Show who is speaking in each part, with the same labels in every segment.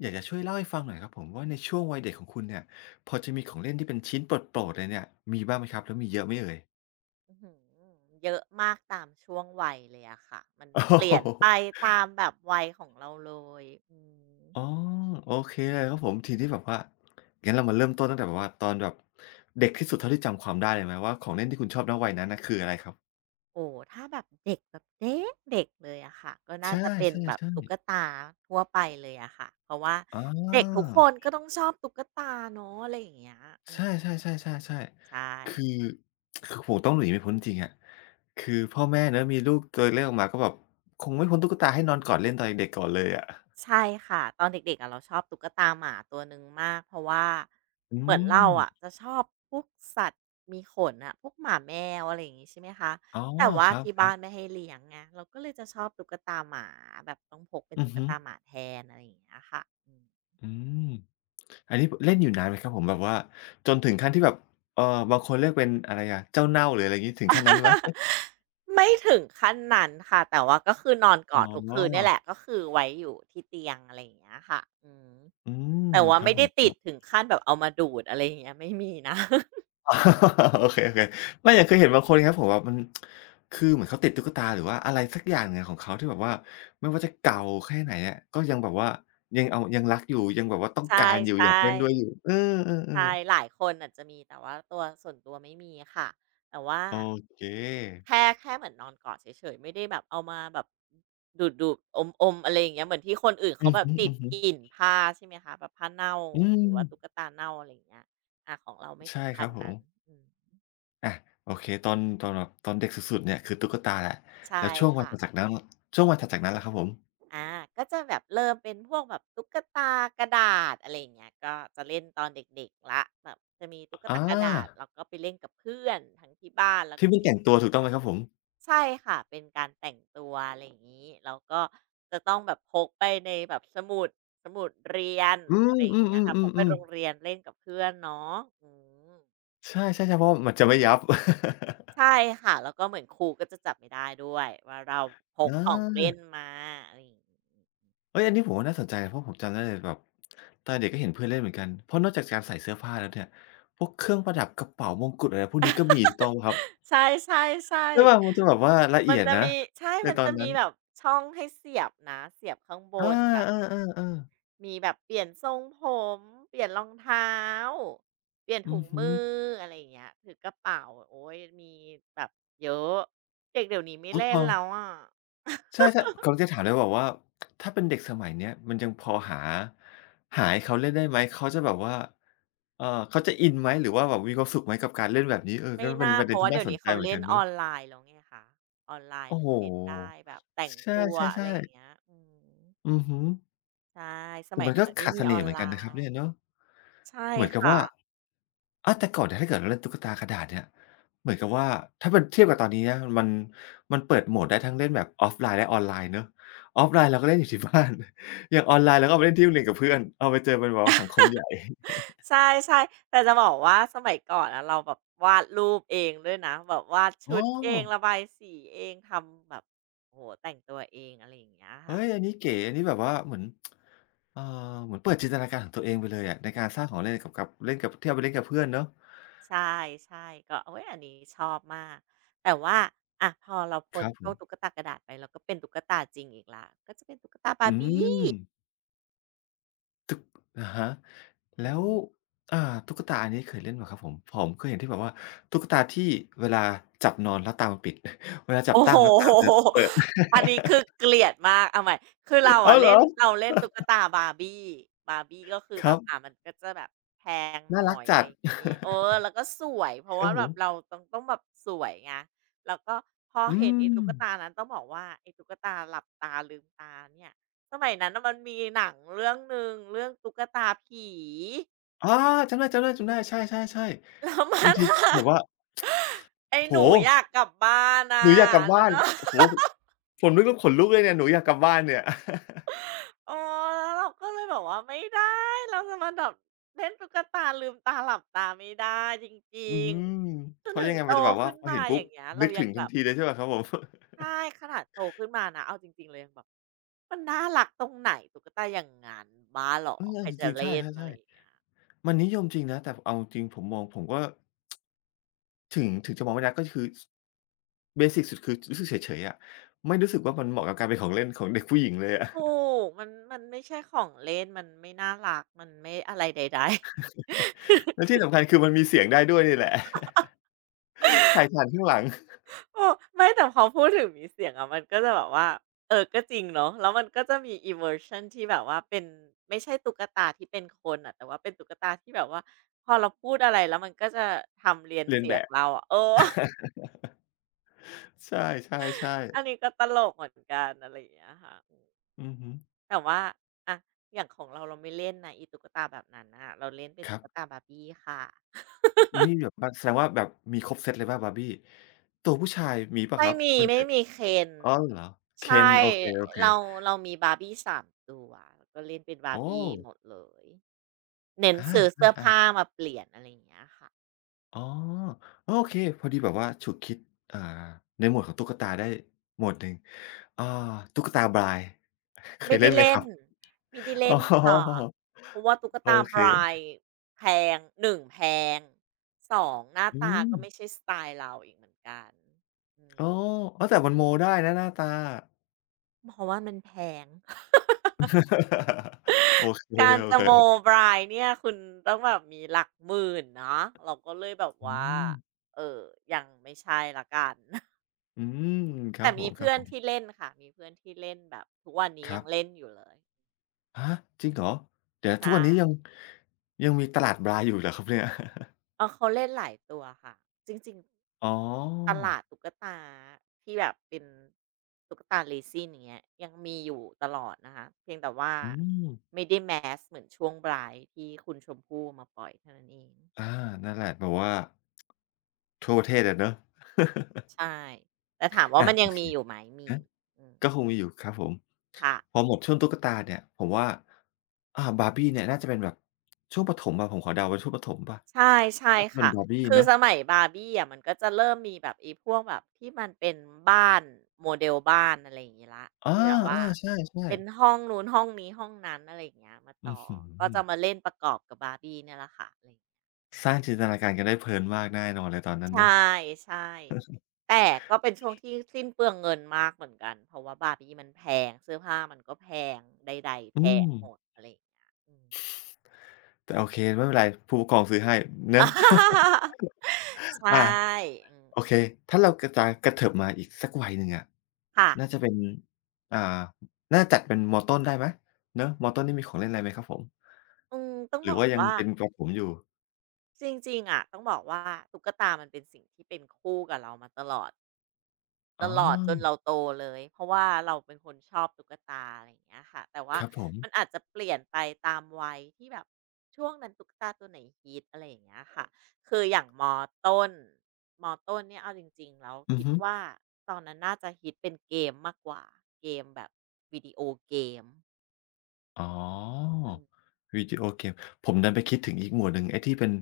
Speaker 1: อยากจะช่วยเล่าให้ฟังหน่อยครับผมว่าในช่วงวัยเด็กของคุณเนี่ยพอจะมีของเล่นที่เป็นชิ้นโปรดๆเลยเนี่ยมีบ้างไหมครับแล้วมีเยอะไหมเอ่ย
Speaker 2: อื้อหือเยอะมากตามช่วงวัยเลยอะค่ะมัน
Speaker 1: โอ
Speaker 2: เปลี่ยนไป
Speaker 1: โฮ
Speaker 2: ตามแบบวัยของเราเลยอืม
Speaker 1: อ๋อโอเคเลยครับผมทีนี้แบบว่างั้นเรามาเริ่มต้นตั้งแต่แบบว่าตอนแบบเด็กที่สุดเท่าที่จำความได้เลยไหมว่าของเล่นที่คุณชอบณวัยนั้นน่ะคืออะไรครับ
Speaker 2: โอ้ถ้าแบบเด็กแบบเด็กเด็กเลยอะค่ะก็
Speaker 1: ใช
Speaker 2: น่าจะเป็นแบบ
Speaker 1: ่ๆ
Speaker 2: ตุ๊ก
Speaker 1: ๆ
Speaker 2: ตาทั่วไปเลยอะค่ะเพราะว่า
Speaker 1: อา
Speaker 2: เด็กทุกคนก็ต้องชอบตุ๊กตาเนาะอะไรอย่างเงี้ยอื
Speaker 1: ใช
Speaker 2: ม
Speaker 1: ่ๆๆๆ
Speaker 2: ใช่
Speaker 1: ๆคือผมต้องหนีไม่พ้นจริงๆอะคือพ่อแม่เนาะมีลูกตัวเล็กออกมาก็แบบคงไม่พ้นตุ๊กตาให้นอนกอดเล่นตอนเด็กๆก่อนเลยอะ
Speaker 2: ใช่ค่ะตอนเด็กๆอะเราชอบตุ๊กตาหมาตัวหนึ่งมากเพราะว่า
Speaker 1: อื
Speaker 2: เหมือนเรา
Speaker 1: ม
Speaker 2: อะจะชอบพวกสัตว์มีขนอ่ะพวกหมาแมวอะไรอย่างงี้ใช่ไหมคะ
Speaker 1: อ๋อ
Speaker 2: แต่ว่า
Speaker 1: ครั
Speaker 2: ที่บ้า
Speaker 1: บ
Speaker 2: นไม่
Speaker 1: ๆ
Speaker 2: ให้เลี้ยงไงเราก็เลยจะชอบตุ๊กตาหมาแบบต้องพกเป็น
Speaker 1: อือ
Speaker 2: ตุ๊ก
Speaker 1: ฮึ
Speaker 2: ตาหมาแทนอะไรอย่างเงี้ยค่ะอืม
Speaker 1: อืมอันนี้บเล่นอยู่นานไหมครับผมแบบว่าจนถึงขั้นที่แบบเอ่อบางคนเรียกเป็นอะไรอะเจ้าเน่าหรืออะไรงี้ถึงขั้นนั้นไหม
Speaker 2: ไม่ถึงขั้นนั้นค่ะแต่ว่าก็คือนอนก
Speaker 1: อ๋
Speaker 2: อดทุกคืนเนี่ย
Speaker 1: อ
Speaker 2: แหละก็คือไว้อยู่ที่เตียงอะไรอย่างเงี้ยค่ะอืม
Speaker 1: อืม
Speaker 2: แต่ว่า
Speaker 1: ครับ
Speaker 2: ไม่
Speaker 1: ผ
Speaker 2: ได้
Speaker 1: มค
Speaker 2: ติ
Speaker 1: รั
Speaker 2: ด
Speaker 1: บ
Speaker 2: ถึงขั้นแบบเอามาดูดอะไรอย่างเงี้ยไม่มีนะ
Speaker 1: โอเคๆไม่แต่เคยเห็นบางคนครับผมแบบมันคือเหมือนเขาติดตุ๊กตาหรือว่าอะไรสักอย่างเนี่ยของเขาที่แบบว่าไม่ว่าจะเก่าแค่ไหนอะก็ยังแบบว่ายังเอายังรักอยู่ยังแบบว่าต้อง
Speaker 2: ใช
Speaker 1: การอยู่
Speaker 2: ่
Speaker 1: อยากเล่นด้วยอยู่
Speaker 2: ๆ
Speaker 1: เออ
Speaker 2: ใช่
Speaker 1: ๆๆ
Speaker 2: หลายคนอาจจะมีแต่ว่าตัวส่วนตัวไม่มีค่ะแต่ว่า
Speaker 1: โอเค
Speaker 2: แค่เหมือนนอนกอดเฉยๆไม่ได้แบบเอามาแบบดูดดดอมๆอะไรอย่างเงี้ยเหมือนที่คนอื่นเขา
Speaker 1: อือ
Speaker 2: แบ
Speaker 1: ฮ
Speaker 2: บติด
Speaker 1: ึ
Speaker 2: ก
Speaker 1: ๆ
Speaker 2: ลิ่นผ้าใช่ไหมคะแบบผ้าเน่า
Speaker 1: อื
Speaker 2: ห
Speaker 1: ม
Speaker 2: รือว่าตุ๊กตาเน่าอะไรอย่างเงี้ยอาของเราไม่ถึ
Speaker 1: ใช่
Speaker 2: ง
Speaker 1: ค
Speaker 2: ขั้
Speaker 1: รั
Speaker 2: น
Speaker 1: บผม
Speaker 2: นั้นอืม
Speaker 1: อาโอเคตอนตอนแบบตอนเด็กสุดๆเนี่ยคือตุ๊กตาแหละ
Speaker 2: ใช่
Speaker 1: แล้วช่วงวัน
Speaker 2: ค่ะ
Speaker 1: ถัดจากนั้นช่วงวันถัดจากนั้นล่ะครับผม
Speaker 2: อาก็จะแบบเริ่มเป็นพวกแบบตุ๊กตากระดาษอะไรอย่างเงี้ยก็จะเล่นตอนเด็กๆละแบบจะมีตุ๊ก
Speaker 1: อ
Speaker 2: ตากระดาษ
Speaker 1: า
Speaker 2: แล้วก็ไปเล่นกับเพื่อนทั้งที่บ้านแล้ว
Speaker 1: ที่
Speaker 2: ก็
Speaker 1: เพิ่ง
Speaker 2: ที่
Speaker 1: แต่
Speaker 2: โร
Speaker 1: ง
Speaker 2: ง
Speaker 1: ตัวถูก
Speaker 2: เรี
Speaker 1: ต้อง
Speaker 2: ย
Speaker 1: ไหม
Speaker 2: น
Speaker 1: ครับผม
Speaker 2: ใช่ค่ะเป็นการแต่งตัวอะไรอย่างนี้แล้วก็จะต้องแบบพกไปในแบบสมุดเรียน
Speaker 1: อืม
Speaker 2: อะไรอย่างเงี้ยค่ะพก
Speaker 1: ๆ
Speaker 2: ไปโร
Speaker 1: ๆๆ
Speaker 2: งเรี
Speaker 1: ๆ
Speaker 2: ยนเล่นกับเพื่อนเนาะอืม
Speaker 1: ใช่ใช่ๆเพราะมันจะไม่ยับ
Speaker 2: ใช่ค่ะแล้วก็เหมือนครูก็จะจับไม่ได้ด้วยว่าเราพ
Speaker 1: อ
Speaker 2: กของเล่น
Speaker 1: า
Speaker 2: มาอะไรอย่างงี้
Speaker 1: เฮ้ยอันนี้ผมว่าน่าสนใจเพราะผมจำได้เลยแบบตอนเด็กก็เห็นเพื่อนเล่นเหมือนกันเพราะนอกจากการใส่เสื้อผ้าแล้วเนี่ยพวกเครื่องประดับกระเป๋ามงกุฎอะไรพวกนี้ก็มีถูกต้องเปล่าครับ
Speaker 2: ใช่
Speaker 1: ใช่เปล่ามันจะแบ
Speaker 2: ๆ
Speaker 1: บว่าละ
Speaker 2: ๆ
Speaker 1: เอี
Speaker 2: มัน
Speaker 1: ยด
Speaker 2: จะ
Speaker 1: นะ
Speaker 2: มีใช่
Speaker 1: ใน
Speaker 2: มัน
Speaker 1: ตอ
Speaker 2: จะ
Speaker 1: นนั้
Speaker 2: มี
Speaker 1: น
Speaker 2: แบบช่องให้เสียบนะเสียบข้างบ
Speaker 1: อา
Speaker 2: นแบบ
Speaker 1: เออๆๆ
Speaker 2: มีแบบเปลี่ยนทรงผมเปลี่ยนรองเท้าเปลี่ยน
Speaker 1: อื
Speaker 2: ถุ
Speaker 1: อ
Speaker 2: ง
Speaker 1: ฮึ
Speaker 2: มืออะไรอย่างเงี้ยถือกระเป๋าโอ๊ยมีแบบเยอะเด็กเดี๋ยวนี้ไม่
Speaker 1: อุ๊ย
Speaker 2: เล่
Speaker 1: พ
Speaker 2: น
Speaker 1: อ
Speaker 2: แล้วอะ
Speaker 1: ใช่ๆกำลังจะถามเลยแบบว่าถ้าเป็นเด็กสมัยเนี้ยมันยังพอหาหาให้เขาเล่นได้ไหมเขาจะแบบว่าเอ่อเขาจะอินไหมหรือว่าแบบมีความสุขไหมกับการเล่นแบบนี้เออก็
Speaker 2: ไม่
Speaker 1: เป็น
Speaker 2: น่า
Speaker 1: ประ
Speaker 2: เพ
Speaker 1: เด็น
Speaker 2: ราะ
Speaker 1: ที่
Speaker 2: ว่า
Speaker 1: น่า
Speaker 2: เดี๋ยว
Speaker 1: สน
Speaker 2: นี้
Speaker 1: ใจ
Speaker 2: เขา
Speaker 1: เหมือน
Speaker 2: เล่
Speaker 1: กั
Speaker 2: น
Speaker 1: น
Speaker 2: อ
Speaker 1: เนาะ
Speaker 2: อนไลน์แล้วไงคะออนไลน์
Speaker 1: โอ้
Speaker 2: มั
Speaker 1: โฮ
Speaker 2: นเล่นได้แบบแต่ง
Speaker 1: ใ
Speaker 2: ตัวอะ
Speaker 1: ช่
Speaker 2: ไรอย่า
Speaker 1: ๆ
Speaker 2: ง
Speaker 1: ๆ
Speaker 2: เงี้ยอืม
Speaker 1: อือฮึ
Speaker 2: ใช่สมัย
Speaker 1: มัน
Speaker 2: นั้น
Speaker 1: ก็
Speaker 2: มันไม่
Speaker 1: ขาด
Speaker 2: มี
Speaker 1: เส
Speaker 2: อ
Speaker 1: น่
Speaker 2: อ
Speaker 1: ห์
Speaker 2: น
Speaker 1: เหมือ
Speaker 2: ไล
Speaker 1: นกันนะครับเนี่ย
Speaker 2: น์
Speaker 1: เนาะ
Speaker 2: ใช่
Speaker 1: เหมือนกับ
Speaker 2: ค่ะ
Speaker 1: ว่าอาแต่ก่อนเนี่ยถ้าเกิดเราเล่นตุ๊กตากระดาษเนี่ยเหมือนกับว่าถ้ามันเทียบกับตอนนี้นะมันเปิดโหมดได้ทั้งเล่นแบบออฟไลน์และออนไลน์เนาะออฟไลน์เราก็เล่นอยู่ที่บ้าน อย่างออนไลน์เราก็เอาไปเล่นที่โรงเรียนกับเพื่อนเอาไปเจอเป็นแบบว่าสังคมใหญ่
Speaker 2: ใช่ใช่แต่จะบอกว่าสมัยก่อนอะเราแบบวาดรูปเองด้วยนะแบบวาด
Speaker 1: อ๋
Speaker 2: ชุ
Speaker 1: อ
Speaker 2: ดเองระบายสีเองทำแบบโอ้โหแต่งตัวเองอะไรอย่างเงี้ย
Speaker 1: เฮ้
Speaker 2: ค่ะ
Speaker 1: ยอันนี้เก๋อันนี้แบบว่าเหมือนเอ่อเหมือนเปิดจินตนาการของตัวเองไปเลยอะในการสร้างของเล่นกับกับเล่นกับที่เอาไปเล่นกับเพื่อนเนาะ
Speaker 2: ใช่ใช่ก็เอ้ยอันนี้ชอบมากแต่ว่าอะพอเรา
Speaker 1: ค
Speaker 2: พ้น
Speaker 1: รับผ
Speaker 2: โล
Speaker 1: ม
Speaker 2: กตุ๊กตากระดาษไปเราก็เป็นตุ๊กตาจริงอีกละก็จะเป็นตุ๊กตา
Speaker 1: อืม
Speaker 2: Barbie
Speaker 1: ตึกอะฮะ
Speaker 2: อื
Speaker 1: แล้ว
Speaker 2: ม
Speaker 1: อ่าตุ๊กตาอันนี้เคยเล่นเปล่าครับผมผมเคยเห็นที่แบบว่าตุ๊กตาที่เวลาจับนอนแล้วตามันปิด เวลาจับ
Speaker 2: โอ้โฮ
Speaker 1: ตั้งแล้วตามันจะเปิด
Speaker 2: อันนี้คือเกลียดมากเอาใหม่คือเรา
Speaker 1: อ้า
Speaker 2: อะ
Speaker 1: วเหร
Speaker 2: เล่น
Speaker 1: อ
Speaker 2: เราเล่นตุ๊กตา Barbie Barbie ก็คือ
Speaker 1: ค
Speaker 2: แบ
Speaker 1: รั
Speaker 2: บ
Speaker 1: บ
Speaker 2: อ่ามันก็จะแบบแพงห
Speaker 1: น่า
Speaker 2: น่
Speaker 1: รั
Speaker 2: อ
Speaker 1: ก
Speaker 2: ยอะ
Speaker 1: จั
Speaker 2: ไร
Speaker 1: ด
Speaker 2: อย่างงี้เออแล้วก็สวยเพ ราะ
Speaker 1: ครั
Speaker 2: ว่า
Speaker 1: บผ
Speaker 2: แบบเรา
Speaker 1: ม
Speaker 2: ต้องแบบสวยไงแล้วก็พอ
Speaker 1: อื
Speaker 2: เห็น
Speaker 1: ม
Speaker 2: ไอ้ตุ๊กตานั้นต้องบอกว่าไอ้ตุ๊กตาหลับตาลืมตาเนี่ยสมัยนั้นน่ะมันมีหนังเรื่องหนึ่งเรื่องตุ๊กตาผี
Speaker 1: อาจำได้ๆๆใช่ๆ
Speaker 2: แล้ว
Speaker 1: ๆ
Speaker 2: มั
Speaker 1: บาง
Speaker 2: น
Speaker 1: ที
Speaker 2: อะ
Speaker 1: แบบว่า
Speaker 2: ไอ้
Speaker 1: โอ้โฮ
Speaker 2: หนูอยากกลับบ้าน
Speaker 1: ห
Speaker 2: น่ะ
Speaker 1: นูอยากกลับ
Speaker 2: อันนั้
Speaker 1: บ้า
Speaker 2: น
Speaker 1: น
Speaker 2: น่ะ
Speaker 1: โอ้โฮผมนึกแล้วขนลุกเลยเนี่ยหนูอยากกลับบ้านเนี่ย
Speaker 2: เออแล้วเราก็เลยแบบว่าไม่ได้เราจะมาแบบเล่นตุ๊กตาลืมตาหลับตาไม่ได้จริ
Speaker 1: อื
Speaker 2: ง
Speaker 1: ม
Speaker 2: ๆจ
Speaker 1: เพ
Speaker 2: น
Speaker 1: ราะ
Speaker 2: ถึ
Speaker 1: ยั
Speaker 2: ง
Speaker 1: งไง
Speaker 2: โต
Speaker 1: มันจะแบบว่า
Speaker 2: ขึ้น
Speaker 1: พอ
Speaker 2: มา
Speaker 1: เห็น
Speaker 2: อ
Speaker 1: ปุ๊
Speaker 2: ย่า
Speaker 1: บ
Speaker 2: งเงี้ยเรา
Speaker 1: นึก
Speaker 2: ยั
Speaker 1: ถึ
Speaker 2: ง
Speaker 1: ง
Speaker 2: แบ
Speaker 1: ทัน
Speaker 2: บ
Speaker 1: ทีเลยใช่เปล่าครับผม
Speaker 2: ใช่ขนาดโตขึ้นมานะเอาจริงๆเรายังแบบมันน่ารักตรงไหนตุ๊กตาอย่างงั้นบ้าเหร อ
Speaker 1: เออ
Speaker 2: ใคร
Speaker 1: จ
Speaker 2: จะ
Speaker 1: ริงๆใช
Speaker 2: เล่นอะ
Speaker 1: ่
Speaker 2: ไรอ
Speaker 1: ๆ
Speaker 2: ย่าง
Speaker 1: ๆ
Speaker 2: เงี้ย
Speaker 1: มันนิยมจริงนะแต่เอาจริงผมมองผมก็ถึงจะมองไม่รักก็คือเบสิกสุดคือรู้สึกเฉยๆอะไม่รู้สึกว่ามันเหมาะกับการเป็นของเล่นของเด็กผู้หญิงเลยอะ
Speaker 2: ถูกมันไม่ใช่ของเล่นมันไม่น่ารักมันไม่อะไรใดๆ
Speaker 1: และที่สำคัญคือมันมีเสียงได้ด้วยนี่แหละ ใส่ถ่านข้างหลัง
Speaker 2: โอ้ไม่แต่พอพูดถึงมีเสียงอะมันก็จะแบบว่าเออก็จริงเนาะแล้วมันก็จะมีอีเวอร์ชันที่แบบว่าเป็นไม่ใช่ตุ๊กตาที่เป็นคนอะแต่ว่าเป็นตุ๊กตาที่แบบว่าพอเราพูดอะไรแล้วมันก็จะทำเรียน
Speaker 1: เลียน
Speaker 2: เสี
Speaker 1: แบ
Speaker 2: ยง
Speaker 1: บ
Speaker 2: เราอะเออ
Speaker 1: ใช่
Speaker 2: อั
Speaker 1: ๆ
Speaker 2: น
Speaker 1: ๆ
Speaker 2: นี้ก็ตลกเหมือนกันอะไรอย่างเงี้ยค่ะอืม
Speaker 1: อือฮึ
Speaker 2: แต่ว่าอะอย่างของเราเราไม่เล่นนะอีตุ๊กตาแบบนั้นน่ะเราเล่นเป็น
Speaker 1: ครั
Speaker 2: ตุ๊
Speaker 1: บ
Speaker 2: กตาบาร r บี้ค่ะ
Speaker 1: นี่แบบว่าแสดงว่าแบบมีครบเซตเลยเปล่า Barbie? ตัวผู้ชายมีเปล่าค
Speaker 2: ไม่
Speaker 1: รับ
Speaker 2: มี
Speaker 1: มัน
Speaker 2: ไม่
Speaker 1: จะ
Speaker 2: มีเคน
Speaker 1: อ๋อเหรอ Ken
Speaker 2: ใช่
Speaker 1: โอเค
Speaker 2: เรา
Speaker 1: ๆ
Speaker 2: เรามีบาร์บี้3ตัวแล้วก็เล่นเป็นบา
Speaker 1: อ๋อ
Speaker 2: ร์บี้หมดเลยเน้น
Speaker 1: อา
Speaker 2: ซื้อเสื้อผ้า
Speaker 1: ๆ
Speaker 2: มาเปลี่ยนอะไรอย่างเงี้ยค่ะ
Speaker 1: อ๋อโอเคพอดีแบบว่าฉุกคิดอ่าในหมวดของตุ๊กตาได้หมวดหนึ่งอ่าตุ๊กตาบลาย เคย
Speaker 2: ไม่
Speaker 1: เล่
Speaker 2: ได้
Speaker 1: นไหมค
Speaker 2: เล่
Speaker 1: รั
Speaker 2: น
Speaker 1: บ
Speaker 2: ไม่ได้
Speaker 1: อ๋
Speaker 2: เล่นค่ะ
Speaker 1: อ
Speaker 2: เพราะว่าตุ๊ก
Speaker 1: โอ
Speaker 2: ตา
Speaker 1: เค
Speaker 2: Bratz แพง1แพง2หน้า
Speaker 1: อื
Speaker 2: ตา
Speaker 1: ม
Speaker 2: ก็ไม่ใช่สไตล์เราอีกเหมือนกันอื
Speaker 1: อ๋
Speaker 2: ม
Speaker 1: ออ้าวแต่มันโมได้นะหน้าตา
Speaker 2: เพราะว่ามันแพง
Speaker 1: โอเ
Speaker 2: การจะ
Speaker 1: ค
Speaker 2: โมบรายเนี่ยคุณต้องแบบมีหลักหมื่นเนาะเราก็เลยแบบ
Speaker 1: ๆอื
Speaker 2: ว่า
Speaker 1: ม
Speaker 2: เออยังไม่ใช่ละกัน
Speaker 1: อืมครั
Speaker 2: แต่
Speaker 1: บผ
Speaker 2: มีเพื่อน
Speaker 1: ม
Speaker 2: ที่
Speaker 1: ๆ
Speaker 2: เล่นค่ะมีเพื่อนที่เล่นแบบทุกวันนี้
Speaker 1: ครั
Speaker 2: ยังเล่
Speaker 1: บ
Speaker 2: นอยู่เลย
Speaker 1: ฮะจริงเหรอเดี๋ยวทุ
Speaker 2: ใช่
Speaker 1: กวันนี้ยังยังมีตลาดบลายอยู่เหรอครับเนี่ย
Speaker 2: เออเขาเล่นหลายตัวค่ะจริง
Speaker 1: อ๋อ
Speaker 2: ๆตลาดตุ๊กตาที่แบบเป็นตุ๊กตา resin อย่างเงี้ยยังมีอยู่ตลอดนะคะเพียงแต่ว่า
Speaker 1: อืม
Speaker 2: ไม่ได้แมสเหมือนช่วงบรายที่คุณชมพู่มาปล่อยเท่านั้นเอง
Speaker 1: อานั่นแหละแบบว่าทั่วประเทศอะเนาะ
Speaker 2: ใช่แต่ถามว่า
Speaker 1: อา
Speaker 2: มันยั
Speaker 1: โอ
Speaker 2: ง
Speaker 1: เค
Speaker 2: มีอยู่ไหมมี
Speaker 1: ฮะ
Speaker 2: อืม
Speaker 1: ก็คงมีอยู่ครับผม
Speaker 2: ค่ะ
Speaker 1: พอหมดช่วงตุ๊กตาเนี่ยผมว่าบาร์บี้เนี่ยน่าจะเป็นแบบช่วงประถมอะผมขอเดาว่าช่วงประถมเปล่า
Speaker 2: ใช่ใช่
Speaker 1: น่าจะเป็น
Speaker 2: ค่ะ
Speaker 1: บาร์บี้
Speaker 2: คือ
Speaker 1: เนาะ
Speaker 2: สมัย Barbie อะมันก็จะเริ่มมีแบบไอ้พวกแบบที่มันเป็นบ้านโมเดลบ้านอะไรอย่างงี้แล้ว
Speaker 1: อา
Speaker 2: ที่แบบว่า
Speaker 1: ๆใช่
Speaker 2: เป็น
Speaker 1: ๆ
Speaker 2: ห้องนู้นห้องนี้ห้องนั้นอะไรอย่างเงี้ยมา
Speaker 1: อื้
Speaker 2: ต่
Speaker 1: อ
Speaker 2: อ
Speaker 1: ฮื
Speaker 2: ก็จะ
Speaker 1: อ
Speaker 2: มาเล่นประกอบกับ Barbie เนี่ยแหละค่ะอะไรอย่างเงี้ยอืม
Speaker 1: สร้างจินตนาการกันได้เพลินมากแน่นอนเลยตอนนั้น
Speaker 2: ใช่
Speaker 1: เนาะ
Speaker 2: ใช่แต่ก็เป็นช่วงที่สิ้นเปลืองเงินมากเหมือนกันเพราะว่าบาร์บี้มันแพงเสื้อผ้ามันก็แพงใดๆแพ
Speaker 1: อื
Speaker 2: ง
Speaker 1: ม
Speaker 2: หมดอะไรอย่างเงี้ยอืม
Speaker 1: แต่โอเคไม่เป็นไรผู้ปกครองซื้อให้เนาะ อา
Speaker 2: ใช่อืม
Speaker 1: โอเค ถ้าเรากระจายกระเถิบมาอีกสักวัยหนึ่งอะ
Speaker 2: ค่ะ
Speaker 1: น่าจะเป็นอ่าน่าจัดเป็นมต้นได้ไหมเนาะมต้นนี่มีของเล่นอะไรไหมครับผม
Speaker 2: อืมต้อง
Speaker 1: หรื
Speaker 2: บ
Speaker 1: อ
Speaker 2: อก
Speaker 1: ว่ายัง
Speaker 2: ว่า
Speaker 1: เป็นประถมอยู่
Speaker 2: จริงๆอะต้องบอกว่าตุ๊กตามันเป็นสิ่งที่เป็นคู่กับเรามาตลอดต
Speaker 1: อ๋
Speaker 2: ลอดจน
Speaker 1: อ
Speaker 2: เราโตเลยเพราะว่าเราเป็นคนชอบตุ๊กตาอะไรอย่างเงี้ยค่ะแต่ว่า
Speaker 1: ครับผม
Speaker 2: มันอาจจะเปลี่ยนไปตามวัยที่แบบช่วงนั้นตุ๊กตาตัวไหนฮิตอะไรอย่างเงี้ยค่ะคืออย่างต้นมต้นเนี่ยเอาจริงๆแล้ว
Speaker 1: อือ
Speaker 2: คิด
Speaker 1: ฮึ
Speaker 2: ว่าตอนนั้นน่าจะฮิตเป็นเกมมากกว่าเกมแบบวิดีโอเกม
Speaker 1: อ๋อ
Speaker 2: อืม
Speaker 1: วิดีโอเกม ผมดันไปคิดถึงอีกหมวดหนึ่งไอ้ที่เป็น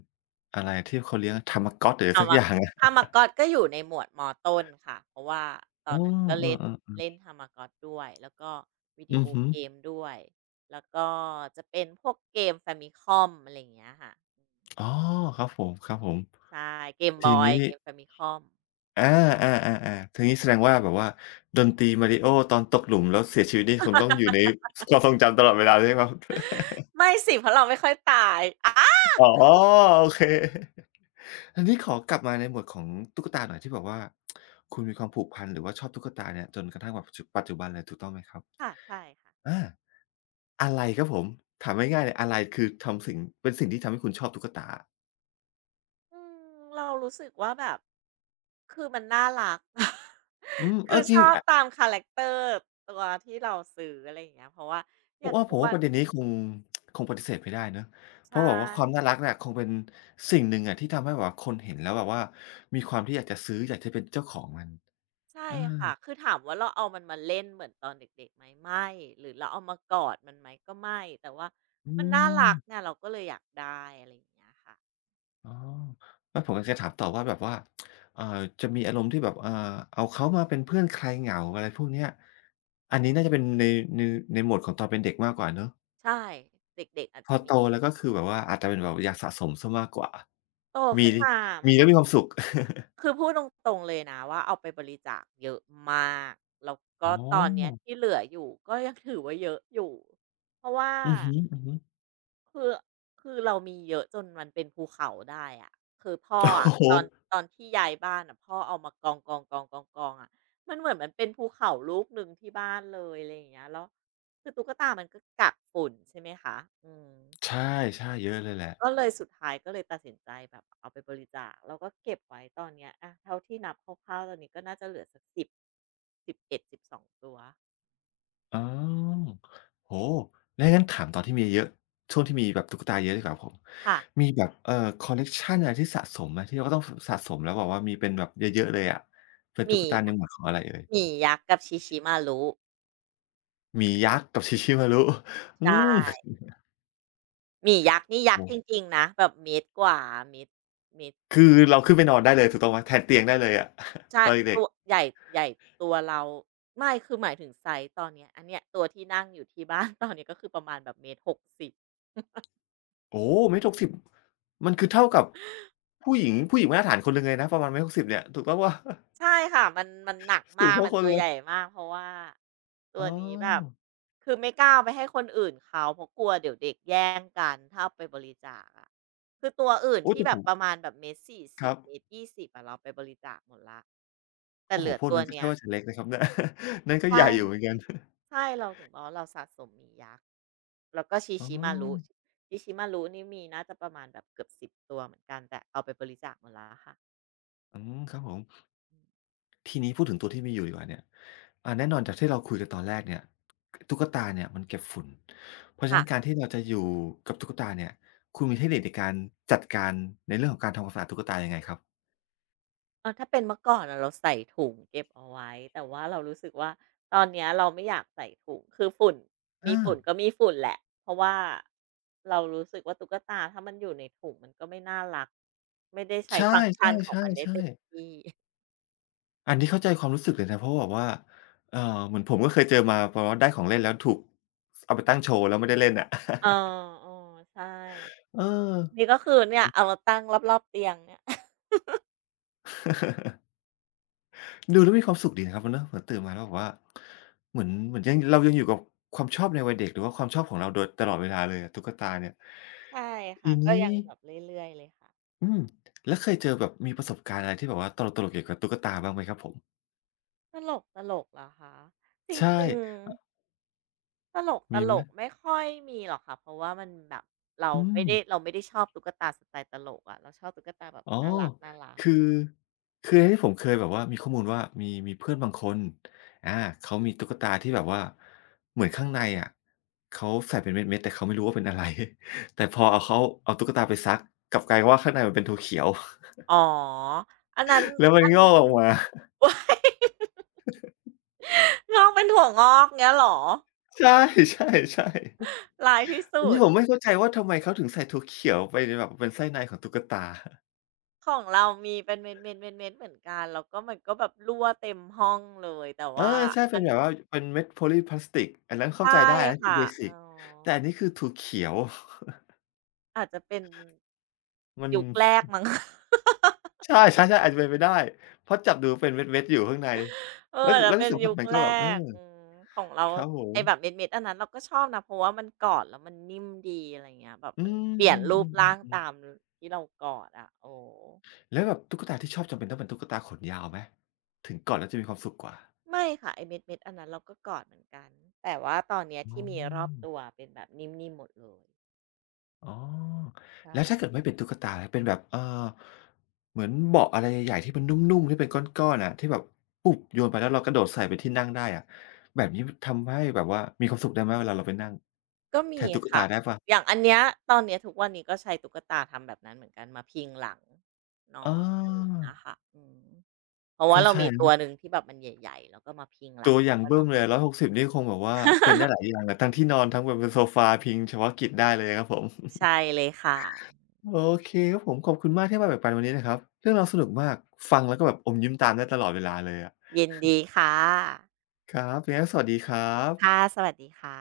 Speaker 1: อะไรที่เขาเลี้ยง Tamagotchi หรือ
Speaker 2: ฮา
Speaker 1: สัก
Speaker 2: มะ
Speaker 1: อย่าง
Speaker 2: ฮา
Speaker 1: อะ
Speaker 2: มากอสก็อยู่ในหมวดมต้นค่ะเพราะว่าต
Speaker 1: เอ
Speaker 2: อ
Speaker 1: อ
Speaker 2: นนั้นก็
Speaker 1: เ
Speaker 2: เล่น
Speaker 1: ออ
Speaker 2: เล่นฮามากอสด้วยแล้วก็วิ
Speaker 1: ๆ
Speaker 2: ดี
Speaker 1: อื
Speaker 2: โอ
Speaker 1: อฮึ
Speaker 2: เกมด้วยแล้วก็จะเป็นพวกเกม Famicom อะไรอย่างเงี้ยค่ะอืม
Speaker 1: อ๋อครับผม
Speaker 2: ใช่ Game
Speaker 1: ๆที
Speaker 2: Boy
Speaker 1: นี้
Speaker 2: เกม Famicom
Speaker 1: อาอาๆๆทางนี้แสดงว่าแบบว่าดนตรี Mario ตอนตกหลุมแล้วเสียชีวิตนี่คงต้องอยู่ในความทรงจำตลอดเวลาเลยใช่ไหมครับ
Speaker 2: ไม่สิเพราะเราไม่ค่อยตายอา
Speaker 1: อ๋อโอเคอันนี้ขอกลับมาในหมวดของตุ๊กตาหน่อยที่แบบว่าคุณมีความผูกพันหรือว่าชอบตุ๊กตาเนี่ยจนกระทั่งแบบจปัจจุบันเลยถูกต้องไหมครับ
Speaker 2: ค่ะใช่ค่ะ
Speaker 1: อาอะไรครับผมถามง่ายๆเลยอะไรคือทำสิ่งเป็นสิ่งที่ทำให้คุณชอบตุ๊กตา
Speaker 2: อืมเรารู้สึกว่าแบบคือมันน่ารัก
Speaker 1: อืมเอ
Speaker 2: คื
Speaker 1: อ
Speaker 2: อ
Speaker 1: จ
Speaker 2: ช
Speaker 1: ริง
Speaker 2: อบ
Speaker 1: อ
Speaker 2: ตามคาแรกเตอร์ตัวที่เราซื้ออะไรอย่างเงี้ยเพราะว่าอ
Speaker 1: ผ
Speaker 2: ย่า
Speaker 1: ม
Speaker 2: ง
Speaker 1: ว่าผ
Speaker 2: ทุก
Speaker 1: มว่า
Speaker 2: วัน
Speaker 1: ประเด็นนี้คงคงปฏิเสธไม่ได้เนาะเพ
Speaker 2: ใช่
Speaker 1: ราะแบบว่าความน่ารักเนี่ยคงเป็นสิ่งหนึ่งอะที่ทำให้แบบว่าคนเห็นแล้วแบบว่ามีความที่อยากจะซื้ออยากจะเป็นเจ้าของมัน
Speaker 2: ใช่
Speaker 1: เออ
Speaker 2: ค่ะคือถามว่าเราเอามันมาเล่นเหมือนตอนเด็กๆไหมไม่หรือเราเอามากอดมันไหมก็ไม่แต่ว่า
Speaker 1: อื
Speaker 2: มันน่า
Speaker 1: ม
Speaker 2: รักเนี่ยเราก็เลยอยากได้อะไรอย่างเงี้ยค่ะ
Speaker 1: อ๋อแล้วผมอยากจะถามต่อว่าแบบว่าเอ่อจะมีอารมณ์ที่แบบเอาเขามาเป็นเพื่อนคลายเหงาอะไรพวกเนี้ยอันนี้น่าจะเป็นในในโหมดของตอนเป็นเด็กมากกว่าเนาะ
Speaker 2: ใช่เด็กๆอาจ
Speaker 1: พอ
Speaker 2: จะ
Speaker 1: โต
Speaker 2: มี
Speaker 1: แล้วก็คือแบบว่าอาจจะเป็นแบบอยากสะสมเสียมากกว่า
Speaker 2: โต
Speaker 1: มี
Speaker 2: ขึ้นมามัน
Speaker 1: แล้วมีความสุข
Speaker 2: คือพูดตรงๆเลยนะว่าเอาไปบริจาคเยอะมากแล้ว
Speaker 1: อ๋
Speaker 2: ก็
Speaker 1: อ
Speaker 2: ตอนเนี้ย ที่เหลืออยู่ก็ยังถือว่าเยอะอยู่เพราะว่า
Speaker 1: อือฮึๆ
Speaker 2: คือคือเรามีเยอะจนมันเป็นภูเขาได้อะคือพ่อ
Speaker 1: โอ
Speaker 2: อะ
Speaker 1: ้โฮ
Speaker 2: ตอนที่ย้ายบ้านอะพ่อเอามากองๆๆๆๆอะมันเหมือนมันเป็นภูเขาลูกหนึ่งที่บ้านเลยอะไรอย่างเงี้ยแล้วคือตุ๊กตามันก็กักฝุ่นใช่ไหมคะอืม
Speaker 1: ใช่ๆเยอะเลยแหละ
Speaker 2: ก็เลยสุดท้ายก็เลยตัดสินใจแบบเอาไปบริจาคแล้วก็เก็บไว้ตอนเนี้ยอะเท่าที่นับคร่าวๆตอนนี้ก็น่าจะเหลือสักสิ11-12ตัว
Speaker 1: อ๋อโอ้โฮแล้วงั้นถามตอนที่มีเยอะช่วงที่มีแบบตุ๊กตาเยอะดีกว่าครับผม
Speaker 2: ค่ะ
Speaker 1: มีแบบคอลเลกชันอะไรที่สะสมไหมที่เราก็ต้องสสะสมแล้วแบบว่ามีเป็นแบบเยอะๆเลยอะเป็น
Speaker 2: ห
Speaker 1: ตุ๊ก
Speaker 2: มี่
Speaker 1: ตาใน
Speaker 2: ยัก
Speaker 1: หม
Speaker 2: ษ์
Speaker 1: วดของอะไรเอ่
Speaker 2: ห
Speaker 1: ย
Speaker 2: มี่ยักษ์กับ Shishimaru
Speaker 1: หมียักษ์กับ Shishimaru อื
Speaker 2: ใช่
Speaker 1: ม
Speaker 2: หมี่ยักษ์นี่
Speaker 1: โอ้
Speaker 2: ยัก
Speaker 1: โฮ
Speaker 2: ษ์จริงๆนะแบบเมตรกว่าเมตรเมตร
Speaker 1: คือเราขึ้นไปนอนได้เลยถูกต้องไหมแทนเตียงได้เลยอะ
Speaker 2: ใช่
Speaker 1: ตอนเด็
Speaker 2: ตั
Speaker 1: ก
Speaker 2: ว
Speaker 1: ๆ
Speaker 2: ใหญ่ใหญ่ตัวเราไม่คือหมายถึงไซซ์ตอนเนี้ยอันเนี้ยตัวที่นั่งอยู่ที่บ้าน ตอนนี้ก็คือประมาณแบบเมตรหกสิบ
Speaker 1: โอ้โฮเมตรหกสิบมันคือเท่ากับผู้หญิงมาตรฐานคนหนึ่งเลยนะประมาณเมตรหกสิบเนี่ยถูกต้องเปล่า
Speaker 2: ใช่ค่ะมันมันหนัก
Speaker 1: สูง
Speaker 2: มาก
Speaker 1: เท่า
Speaker 2: มัน
Speaker 1: คน
Speaker 2: ตัว
Speaker 1: เล
Speaker 2: ให
Speaker 1: ย
Speaker 2: ญ่มากเพราะว่าตั
Speaker 1: อ๋อ
Speaker 2: วนี้แบบคือไม่กล้าเอาไปให้คนอื่นเขาเพราะกลัวเดี๋ยวเด็กแย่งกันถ้าเอาไปบริจาคอะคือตัวอื่น
Speaker 1: โอ๊ย
Speaker 2: ที่
Speaker 1: แต่
Speaker 2: แบ
Speaker 1: ผ
Speaker 2: บ
Speaker 1: ม
Speaker 2: ประมาณแบบเมตรส
Speaker 1: ค
Speaker 2: สิ
Speaker 1: รั
Speaker 2: บ
Speaker 1: บ
Speaker 2: เมตร1.20อะเราไปบริจาคหมดแล้วแต่
Speaker 1: โอ้
Speaker 2: เห
Speaker 1: โฮ
Speaker 2: ลือ
Speaker 1: พวก
Speaker 2: ตัว
Speaker 1: นั้นก็
Speaker 2: เนี้
Speaker 1: ใช่
Speaker 2: ย
Speaker 1: ว่าจะเล็กนะครับเนี่ย นั่นก็ใหญ่
Speaker 2: ใช่
Speaker 1: อยู่เหมือนกัน
Speaker 2: ใช่เราถึงบอกว่าเราสะสมหมียักษ์แล้วก็ชี
Speaker 1: อ๋อ
Speaker 2: ชิมารุชิชิมารุนี่มีน่าจะประมาณแบบเกือบ10ตัวเหมือนกันแต่เอาไปบริจาคหมดแล้วค่ะ
Speaker 1: อืมครับผม
Speaker 2: อืม
Speaker 1: ทีนี้พูดถึงตัวที่มีอยู่ดีกว่าเนี่ยแน่นอนจากที่เราคุยกันตอนแรกเนี่ยตุ๊กตาเนี่ยมันเก็บฝุ่นเพราะฉะ
Speaker 2: ค่ะ
Speaker 1: นั้นการที่เราจะอยู่กับตุ๊กตาเนี่ยคุณมีเทคนิคในการจัดการในเรื่องของการทำความสะอาดตุ๊กตายังไงครับ
Speaker 2: เออถ้าเป็นเมื่อก่อนอะเราใส่ถุงเก็บเอาไว้แต่ว่าเรารู้สึกว่าตอนเนี้ยเราไม่อยากใส่ถุงคือฝุ่นมี
Speaker 1: อา
Speaker 2: ฝุ่นก็มีฝุ่นแหละเพราะว่าเรารู้สึกว่าตุ๊กตาถ้ามันอยู่ในถุงมันก็ไม่น่ารักไม่ได้ใช้
Speaker 1: ใช่
Speaker 2: ฟังก์ชันของมันได้เต็ม
Speaker 1: ๆๆๆ
Speaker 2: ที่
Speaker 1: อันนี้เข้าใจความรู้สึกเลยนะเพราะแบบว่าเอ่อเหมือนผมก็เคยเจอมาพอได้ของเล่นแล้วถูกเอาไปตั้งโชว์แล้วไม่ได้เล่นอะ
Speaker 2: เออ ๆใช่
Speaker 1: เออ
Speaker 2: นี่ก็คือเนี่ยเอามาตั้งรอบๆเตียงเนี่ย
Speaker 1: ดูแล้วมีความสุขดีนะครับเนอะเหมือนตื่นมาแล้วแบบว่าเหมือนยังเรายังอยู่กับความชอบในวัยเด็กหรือว่าความชอบของเราโดยตลอดเวลาเลยอะตุ๊กตาเนี่ย
Speaker 2: ใช่ค่ะ
Speaker 1: ที
Speaker 2: ก็ยั
Speaker 1: นี้
Speaker 2: งแบบเรื่อยๆเลยค่ะ
Speaker 1: อืมแล้วเคยเจอแบบมีประสบการณ์อะไรที่แบบว่าตลกๆเกี่ยวกับตุ๊กตาบ้างไหมครับผม
Speaker 2: ตลกตลกเหรอคะจร
Speaker 1: ใช่
Speaker 2: ิงๆตลกต
Speaker 1: มีไห
Speaker 2: ล
Speaker 1: ม
Speaker 2: กไม่ค่อยมีหรอกค่ะเพราะว่ามันแบบเรา
Speaker 1: อื
Speaker 2: ไม่
Speaker 1: ม
Speaker 2: ได้เราไม่ได้ชอบตุ๊กตาสไตล์ตลกอะเราชอบตุ๊กตาแบบ
Speaker 1: อ๋อ
Speaker 2: น่ารัก
Speaker 1: คือ
Speaker 2: ๆ
Speaker 1: อันนี้ผมเคยแบบว่ามีข้อมูลว่ามีเพื่อนบางคนอาเขามีตุ๊กตาที่แบบว่าเหมือนข้างในอะเขาใส่เป็นเม็ดๆแต่เขาไม่รู้ว่าเป็นอะไร แต่พอเอาเขาเอาตุ๊กตาไปซักกลับกลายเป็นว่าข้างในมันเป็นถั่วเขียว
Speaker 2: อ๋ออันนั้น
Speaker 1: แล้วมัน
Speaker 2: อัน
Speaker 1: งอกออกมา
Speaker 2: ว้ายงอกเป็นถั่วงอกเงี้ยเหรอ
Speaker 1: ใช่ใช่ๆ
Speaker 2: ร้ายที่
Speaker 1: อัน
Speaker 2: สุ
Speaker 1: นี้
Speaker 2: ด
Speaker 1: ผมไม่เข้าใจว่าทำไมเขาถึงใส่ถั่วเขียวไปในแบบเป็นไส้ในของตุ๊กตา
Speaker 2: ของเรามีเป็นเม็ดๆๆๆเหมือนกันแล้วก็มันก็แบบรั่วเต็มห้องเลยแต่
Speaker 1: เออ
Speaker 2: ว่า
Speaker 1: ใช่เป็
Speaker 2: มั
Speaker 1: น
Speaker 2: น
Speaker 1: แบบว่าเป็นเม็ดโพลีพลาสติกอันนั้นเข้า
Speaker 2: ใช่
Speaker 1: ใจได้อันนั้นคือ
Speaker 2: ค่ะ
Speaker 1: เบสิ
Speaker 2: อ๋อ
Speaker 1: กแต่อันนี้คือถั่วเขียว
Speaker 2: อาจจะเป็น
Speaker 1: มัน
Speaker 2: ยุคแรกมั้ง
Speaker 1: ใช่ใช่ๆอาจจะเป็นไปได้เพราะจับดูเป็นเม็ดๆอยู่ข้างใน
Speaker 2: เออ
Speaker 1: แล้ว
Speaker 2: อาจจะเป็น
Speaker 1: สัมผั
Speaker 2: ยุ
Speaker 1: ส
Speaker 2: ค
Speaker 1: มันก็
Speaker 2: แร
Speaker 1: แบบเออ
Speaker 2: กอืมของเรา
Speaker 1: ครับผม
Speaker 2: ไอ้แบบเม็ดๆอันนั้นเราก็ชอบนะเพราะว่ามันกอดแล้วมันนิ่มดีอะไรเงี้ยแบบ
Speaker 1: อื
Speaker 2: มัน
Speaker 1: ม
Speaker 2: เปลี่ย
Speaker 1: อื
Speaker 2: นรูปร่าง
Speaker 1: อๆๆๆ
Speaker 2: ตามที่เรากอดอะโอ้
Speaker 1: แล้วแบบตุ๊กตาที่ชอบจำเป็นต้องเป็นตุ๊กตาขนยาวไหมถึงก่อนแล้วจะมีความสุขกว่า
Speaker 2: ไม่ค่ะไอ้เม็ดๆอันนั้นเราก็กอดเหมือนกันแต่ว่าตอนเนี้ย
Speaker 1: อ๋
Speaker 2: ที่มีรอบ
Speaker 1: อ
Speaker 2: ตัวเป็นแบบนิ่มๆหมดเลย
Speaker 1: อ๋อ
Speaker 2: ใช่
Speaker 1: แล้วถ้าเกิดไม่เป็นตุ๊กตาล่ะเป็นแบบเหมือนเบาะอะไรใหญ่ๆที่มันนุ่มๆที่เป็นก้อนๆอะที่แบบปุ๊บโยนไปแล้วเรากระโดดใส่เป็นที่นั่งได้อะแบบนี้มันทำให้แบบว่ามีความสุขได้ไหมเวลาเราไปนั่ง
Speaker 2: ก็
Speaker 1: แท
Speaker 2: มี
Speaker 1: นตุ๊กตา
Speaker 2: ค่ะ
Speaker 1: ได้เปล่า
Speaker 2: อย่างอันเนี้ยตอนเนี้ยทุกวันนี้ก็ใช้ตุ๊กตาทำแบบนั้นเหมือนกันมาพิงหลังน
Speaker 1: เ
Speaker 2: อนอะไรอย่าง
Speaker 1: ออ
Speaker 2: เงี้ยค่ะอืมเพราะว่า
Speaker 1: ก็
Speaker 2: เรา
Speaker 1: ใช่
Speaker 2: มีตัว
Speaker 1: นะ
Speaker 2: หนึ่งที่แบบมันใหญ่ๆ แล้วก็มาพิงห
Speaker 1: ตั
Speaker 2: ลัง
Speaker 1: วอ
Speaker 2: แล้ว
Speaker 1: ย่าง
Speaker 2: ก็
Speaker 1: บึ้
Speaker 2: น
Speaker 1: ม
Speaker 2: อ
Speaker 1: เลย
Speaker 2: น
Speaker 1: 160นี่คงแบบว่าเป็นได้หลายอย่างแหละทั้งที่นอนทั้งแบบเป็นโซฟาพิงเฉพาะกิจได้เลยครับผม
Speaker 2: ใช่เลยค่ะ
Speaker 1: โอเคครับผมขอบคุณมากที่มาแบ่งปันวันนี้นะครับ เรื่องราวสนุกมาก ฟังแล้วก็แบบอมยิ้มตามได้ตลอดเวลาเลยอะ
Speaker 2: ยินดีค่ะ
Speaker 1: ครับยังไงก็สวัสดีครับ
Speaker 2: ค่ะสวัสดีค่ะ